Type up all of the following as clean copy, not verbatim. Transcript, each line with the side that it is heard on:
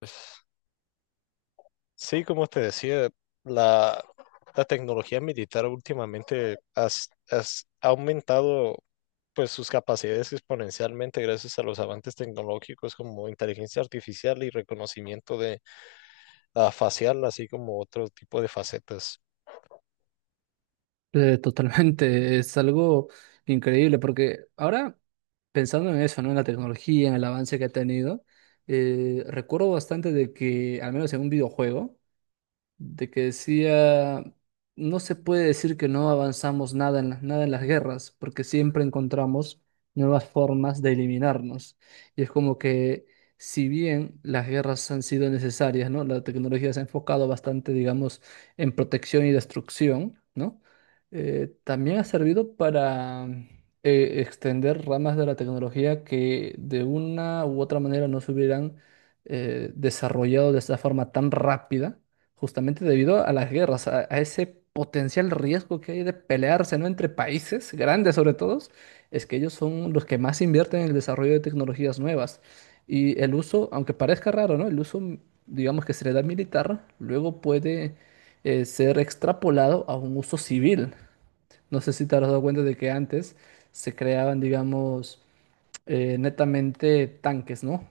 left: Pues, Sí, como te decía, la, la tecnología militar últimamente ha aumentado pues sus capacidades exponencialmente gracias a los avances tecnológicos como inteligencia artificial y reconocimiento facial, así como otro tipo de facetas.
right: Totalmente, es algo increíble porque ahora pensando en eso, ¿no? En la tecnología, en el avance que ha tenido, recuerdo bastante de que, al menos en un videojuego, de que decía, no se puede decir que no avanzamos nada nada en las guerras, porque siempre encontramos nuevas formas de eliminarnos. Y es como que, si bien las guerras han sido necesarias, ¿no? La tecnología se ha enfocado bastante, digamos, en protección y destrucción, ¿no? También ha servido para extender ramas de la tecnología que de una u otra manera no se hubieran desarrollado de esta forma tan rápida justamente debido a las guerras, a ese potencial riesgo que hay de pelearse, ¿no? Entre países grandes sobre todo, es que ellos son los que más invierten en el desarrollo de tecnologías nuevas. Y el uso, aunque parezca raro, ¿no? El uso, digamos que se le da militar, luego puede ser extrapolado a un uso civil. No sé si te has dado cuenta de que antes se creaban, digamos, netamente tanques, ¿no?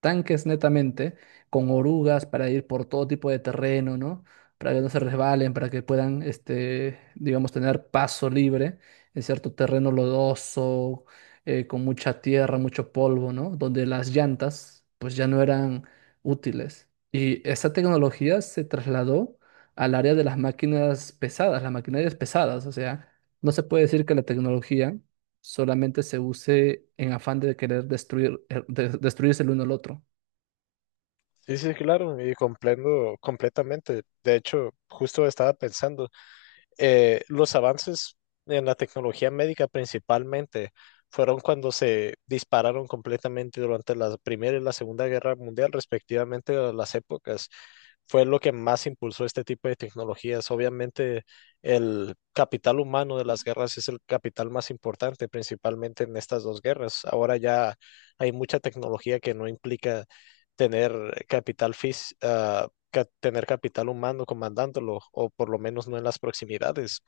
right: Tanques netamente, con orugas para ir por todo tipo de terreno, ¿no? Para que no se resbalen, para que puedan, este, digamos, tener paso libre en cierto terreno lodoso, con mucha tierra, mucho polvo, ¿no? Donde las llantas, pues ya no eran útiles. Y esa tecnología se trasladó al área de las máquinas pesadas, las maquinarias pesadas, o sea, no se puede decir que la tecnología solamente se use en afán de querer destruir, destruirse el uno al otro.
left: Sí, sí, claro, y comprendo completamente. De hecho, justo estaba pensando, los avances en la tecnología médica principalmente fueron cuando se dispararon completamente durante la Primera y la Segunda Guerra Mundial, respectivamente, a las épocas. Fue lo que más impulsó este tipo de tecnologías. Obviamente, el capital humano de las guerras es el capital más importante, principalmente en estas dos guerras. Ahora ya hay mucha tecnología que no implica tener capital fis- ah, ca- tener capital humano comandándolo, o por lo menos no en las proximidades.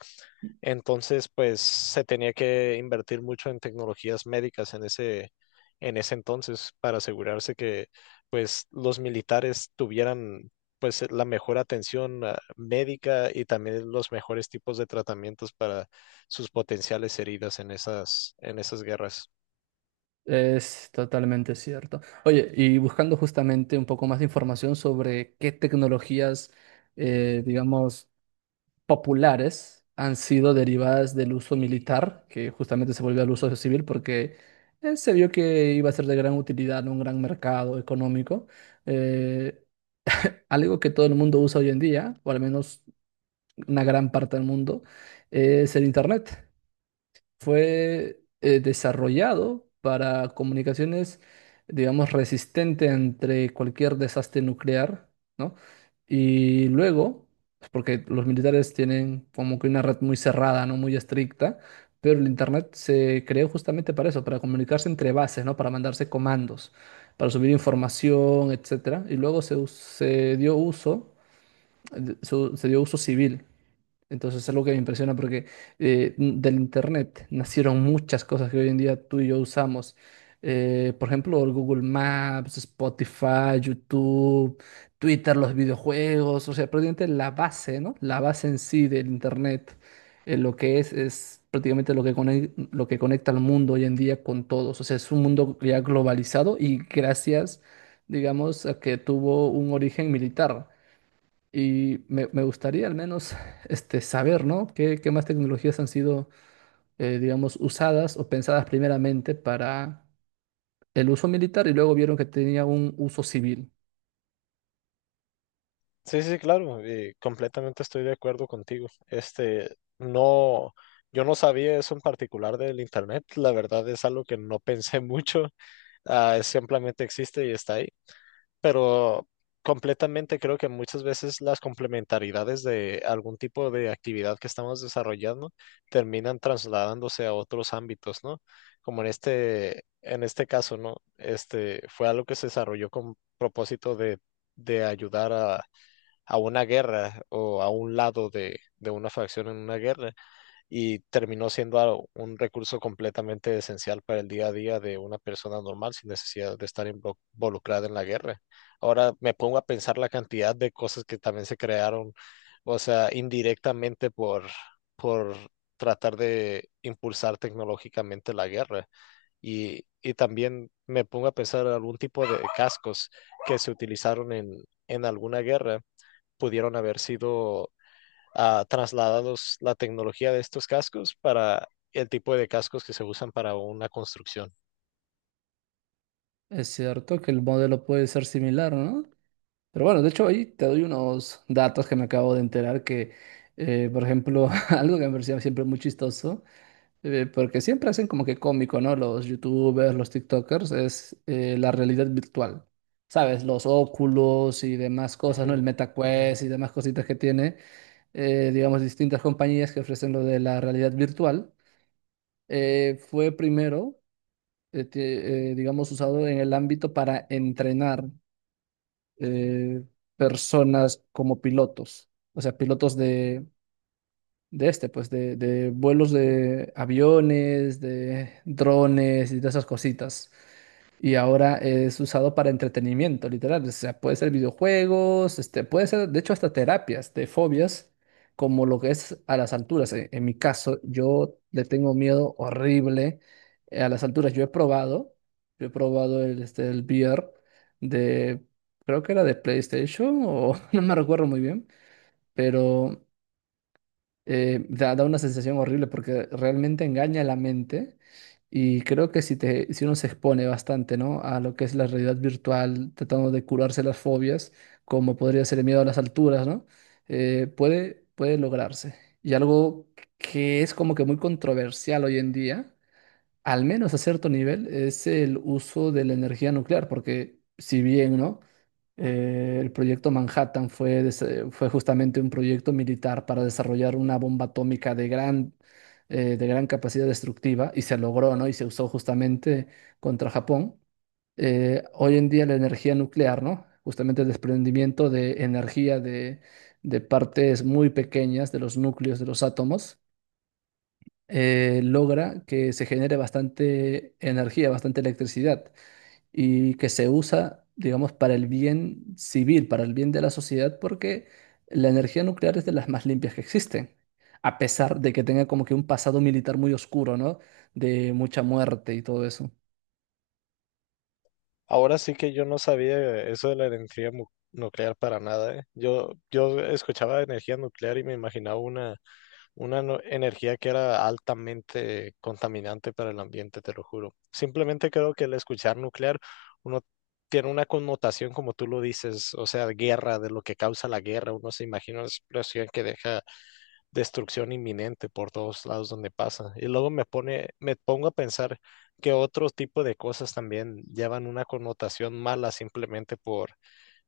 left: Entonces, pues se tenía que invertir mucho en tecnologías médicas en ese entonces para asegurarse que pues los militares tuvieran pues la mejor atención médica y también los mejores tipos de tratamientos para sus potenciales heridas en esas guerras.
right: Es totalmente cierto. Oye, y buscando justamente un poco más de información sobre qué tecnologías, digamos, populares han sido derivadas del uso militar, que justamente se volvió al uso civil porque se vio que iba a ser de gran utilidad en un gran mercado económico. Eh, Algo que todo el mundo usa hoy en día, o al menos una gran parte del mundo, es el Internet. Fue desarrollado para comunicaciones, digamos, resistente entre cualquier desastre nuclear, ¿no? Y luego, pues, porque los militares tienen como que una red muy cerrada, ¿no? Muy estricta, pero el Internet se creó justamente para eso, para comunicarse entre bases, ¿no? Para mandarse comandos, para subir información, etcétera. Y luego se dio uso, se dio uso civil. Entonces es algo que me impresiona porque del Internet nacieron muchas cosas que hoy en día tú y yo usamos. Por ejemplo, el Google Maps, Spotify, YouTube, Twitter, los videojuegos, o sea, prácticamente la base, ¿no? La base en sí del Internet, lo que es prácticamente lo que conecta al mundo hoy en día con todos. O sea, es un mundo ya globalizado y gracias, digamos, a que tuvo un origen militar. Y me gustaría al menos este, saber, ¿no? Qué más tecnologías han sido, digamos, usadas o pensadas primeramente para el uso militar y luego vieron que tenía un uso civil?
left: Sí, sí, claro, y completamente estoy de acuerdo contigo. Este, no, yo no sabía eso en particular del internet, la verdad es algo que no pensé mucho, es simplemente existe y está ahí, pero completamente creo que muchas veces las complementaridades de algún tipo de actividad que estamos desarrollando terminan trasladándose a otros ámbitos, ¿no? Como en este caso, ¿no? Este, fue algo que se desarrolló con propósito de ayudar a una guerra o a un lado de una facción en una guerra y terminó siendo un recurso completamente esencial para el día a día de una persona normal sin necesidad de estar involucrada en la guerra. Ahora me pongo a pensar la cantidad de cosas que también se crearon, o sea, indirectamente por tratar de impulsar tecnológicamente la guerra. Y también me pongo a pensar algún tipo de cascos que se utilizaron en alguna guerra pudieron haber sido trasladados la tecnología de estos cascos para el tipo de cascos que se usan para una construcción.
right: Es cierto que el modelo puede ser similar, ¿no? Pero bueno, de hecho ahí te doy unos datos que me acabo de enterar que, por ejemplo, algo que me parecía siempre muy chistoso. Porque siempre hacen como que cómico, ¿no? Los YouTubers, los TikTokers, es la realidad virtual. ¿Sabes? Los óculos y demás cosas,
left: Ujú,
right: ¿no? El
left: ujú.
right: MetaQuest y demás cositas que tiene, digamos, distintas compañías que ofrecen lo de la realidad virtual. Fue primero, digamos, usado en el ámbito para entrenar eh, personas como pilotos, o sea, pilotos de este, pues de vuelos de aviones, de drones y de esas cositas. Y ahora es usado para entretenimiento, literal. O sea, puede ser videojuegos, este, puede ser, de hecho, hasta terapias de fobias, como lo que es a las alturas. En mi caso, yo le tengo miedo horrible a las alturas. Yo he probado el, este, el VR de, creo que era de PlayStation o no me recuerdo muy bien, pero da una sensación horrible porque realmente engaña la mente y creo que si uno se expone bastante, ¿no? A lo que es la realidad virtual, tratando de curarse las fobias, como podría ser el miedo a las alturas, ¿no? Puede lograrse. Y algo que es como que muy controversial hoy en día al menos a cierto nivel, es el uso de la energía nuclear, porque si bien, ¿no? El proyecto Manhattan fue justamente un proyecto militar para desarrollar una bomba atómica de gran capacidad destructiva y se logró, ¿no? Y se usó justamente contra Japón. Hoy en día la energía nuclear, ¿no? Justamente el desprendimiento de energía de partes muy pequeñas de los núcleos de los átomos logra que se genere bastante energía, bastante electricidad y que se usa, digamos, para el bien civil, para el bien de la sociedad, porque la energía nuclear es de las más limpias que existen, a pesar de que tenga como que un pasado militar muy oscuro, ¿no? De mucha muerte y todo eso.
left: Ahora sí que yo no sabía eso de la nuclear para nada, ¿eh? Yo escuchaba de energía nuclear y me imaginaba una una energía que era altamente contaminante para el ambiente, te lo juro. Simplemente creo que el escuchar nuclear, uno tiene una connotación, como tú lo dices, o sea, guerra, de lo que causa la guerra. Uno se imagina una explosión que deja destrucción inminente por todos lados donde pasa. Y luego me pongo a pensar que otro tipo de cosas también llevan una connotación mala simplemente por,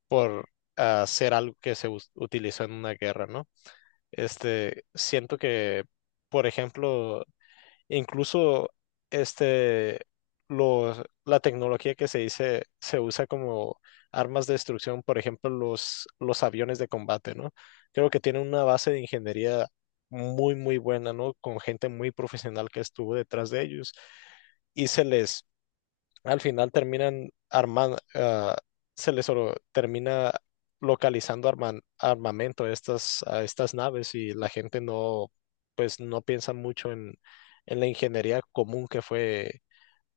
left: por ah, ser algo que se utilizó en una guerra, ¿no? Este, siento que, por ejemplo, incluso este, la tecnología que se dice se usa como armas de destrucción, por ejemplo, los aviones de combate, ¿no? Creo que tienen una base de ingeniería muy buena, ¿no? Con gente muy profesional que estuvo detrás de ellos y se les al final terminan armando, termina localizando armamento a a estas naves y la gente no, pues no piensa mucho en la ingeniería común que fue,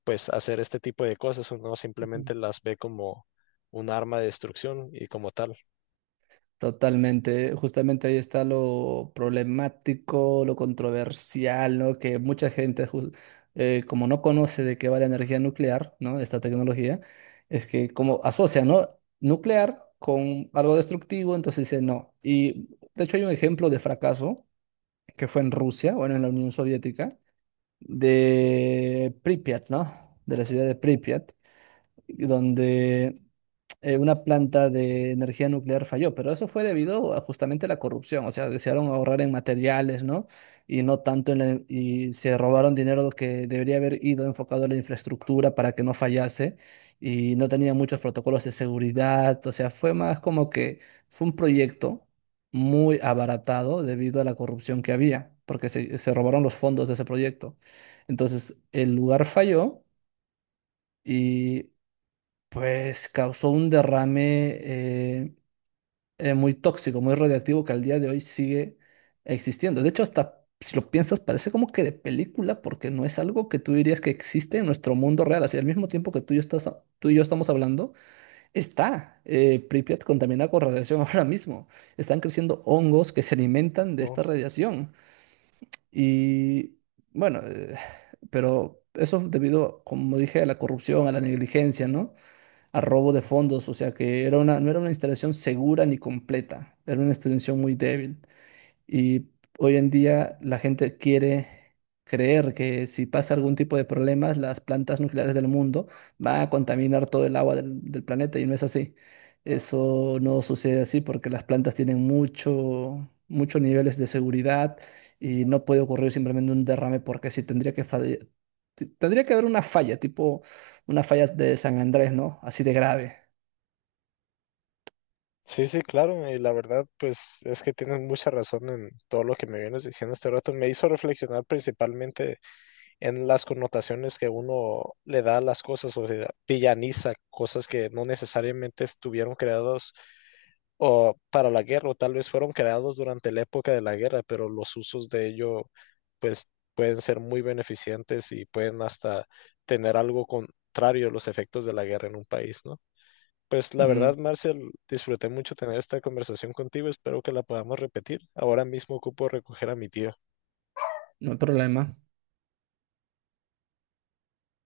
left: pues hacer este tipo de cosas, uno simplemente las ve como un arma de destrucción y como tal.
right: Totalmente, justamente ahí está lo problemático, lo controversial, ¿no? Que mucha gente, como no conoce de qué va la energía nuclear, ¿no? Esta tecnología, es que como asocia, ¿no? Nuclear con algo destructivo, entonces dice no. Y de hecho hay un ejemplo de fracaso que fue en Rusia, bueno, en la Unión Soviética, de Pripyat, ¿no? De la ciudad de Pripyat, donde una planta de energía nuclear falló, pero eso fue debido a justamente la corrupción, o sea, desearon ahorrar en materiales, ¿no? Y no tanto y se robaron dinero que debería haber ido enfocado a la infraestructura para que no fallase y no tenían muchos protocolos de seguridad, o sea, fue más como que fue un proyecto muy abaratado debido a la corrupción que había, porque se robaron los fondos de ese proyecto. Entonces, el lugar falló. Y pues causó un derrame muy tóxico, muy radioactivo que al día de hoy sigue existiendo. De hecho, hasta si lo piensas, parece como que de película, porque no es algo que tú dirías que existe en nuestro mundo real. Así, al mismo tiempo que tú y yo estamos hablando, está Pripyat contaminada con radiación ahora mismo. Están creciendo hongos que se alimentan de
left: Oh.
right: esta radiación. Y bueno, pero eso es debido, como dije, a la corrupción, a la negligencia, ¿no? A robo de fondos, o sea que no era una instalación segura ni completa, era una instalación muy débil. Y hoy en día la gente quiere creer que si pasa algún tipo de problemas, las plantas nucleares del mundo van a contaminar todo el agua del planeta y no es así. Eso no sucede así porque las plantas tienen muchos niveles de seguridad y no puede ocurrir simplemente un derrame porque sí tendría que haber una falla, tipo una falla de San Andrés, ¿no? Así de grave.
left: Sí, sí, claro, y la verdad, pues es que tienes mucha razón en todo lo que me vienes diciendo este rato. Me hizo reflexionar principalmente en las connotaciones que uno le da a las cosas, o sea, villaniza cosas que no necesariamente estuvieron creados o para la guerra, o tal vez fueron creados durante la época de la guerra, pero los usos de ello, pues, pueden ser muy beneficientes y pueden hasta tener algo contrario a los efectos de la guerra en un país, ¿no? Pues la
right: Ujú.
left: verdad, Marcel, disfruté mucho tener esta conversación contigo, espero que la podamos repetir. Ahora mismo ocupo recoger a mi tío.
right: No hay problema.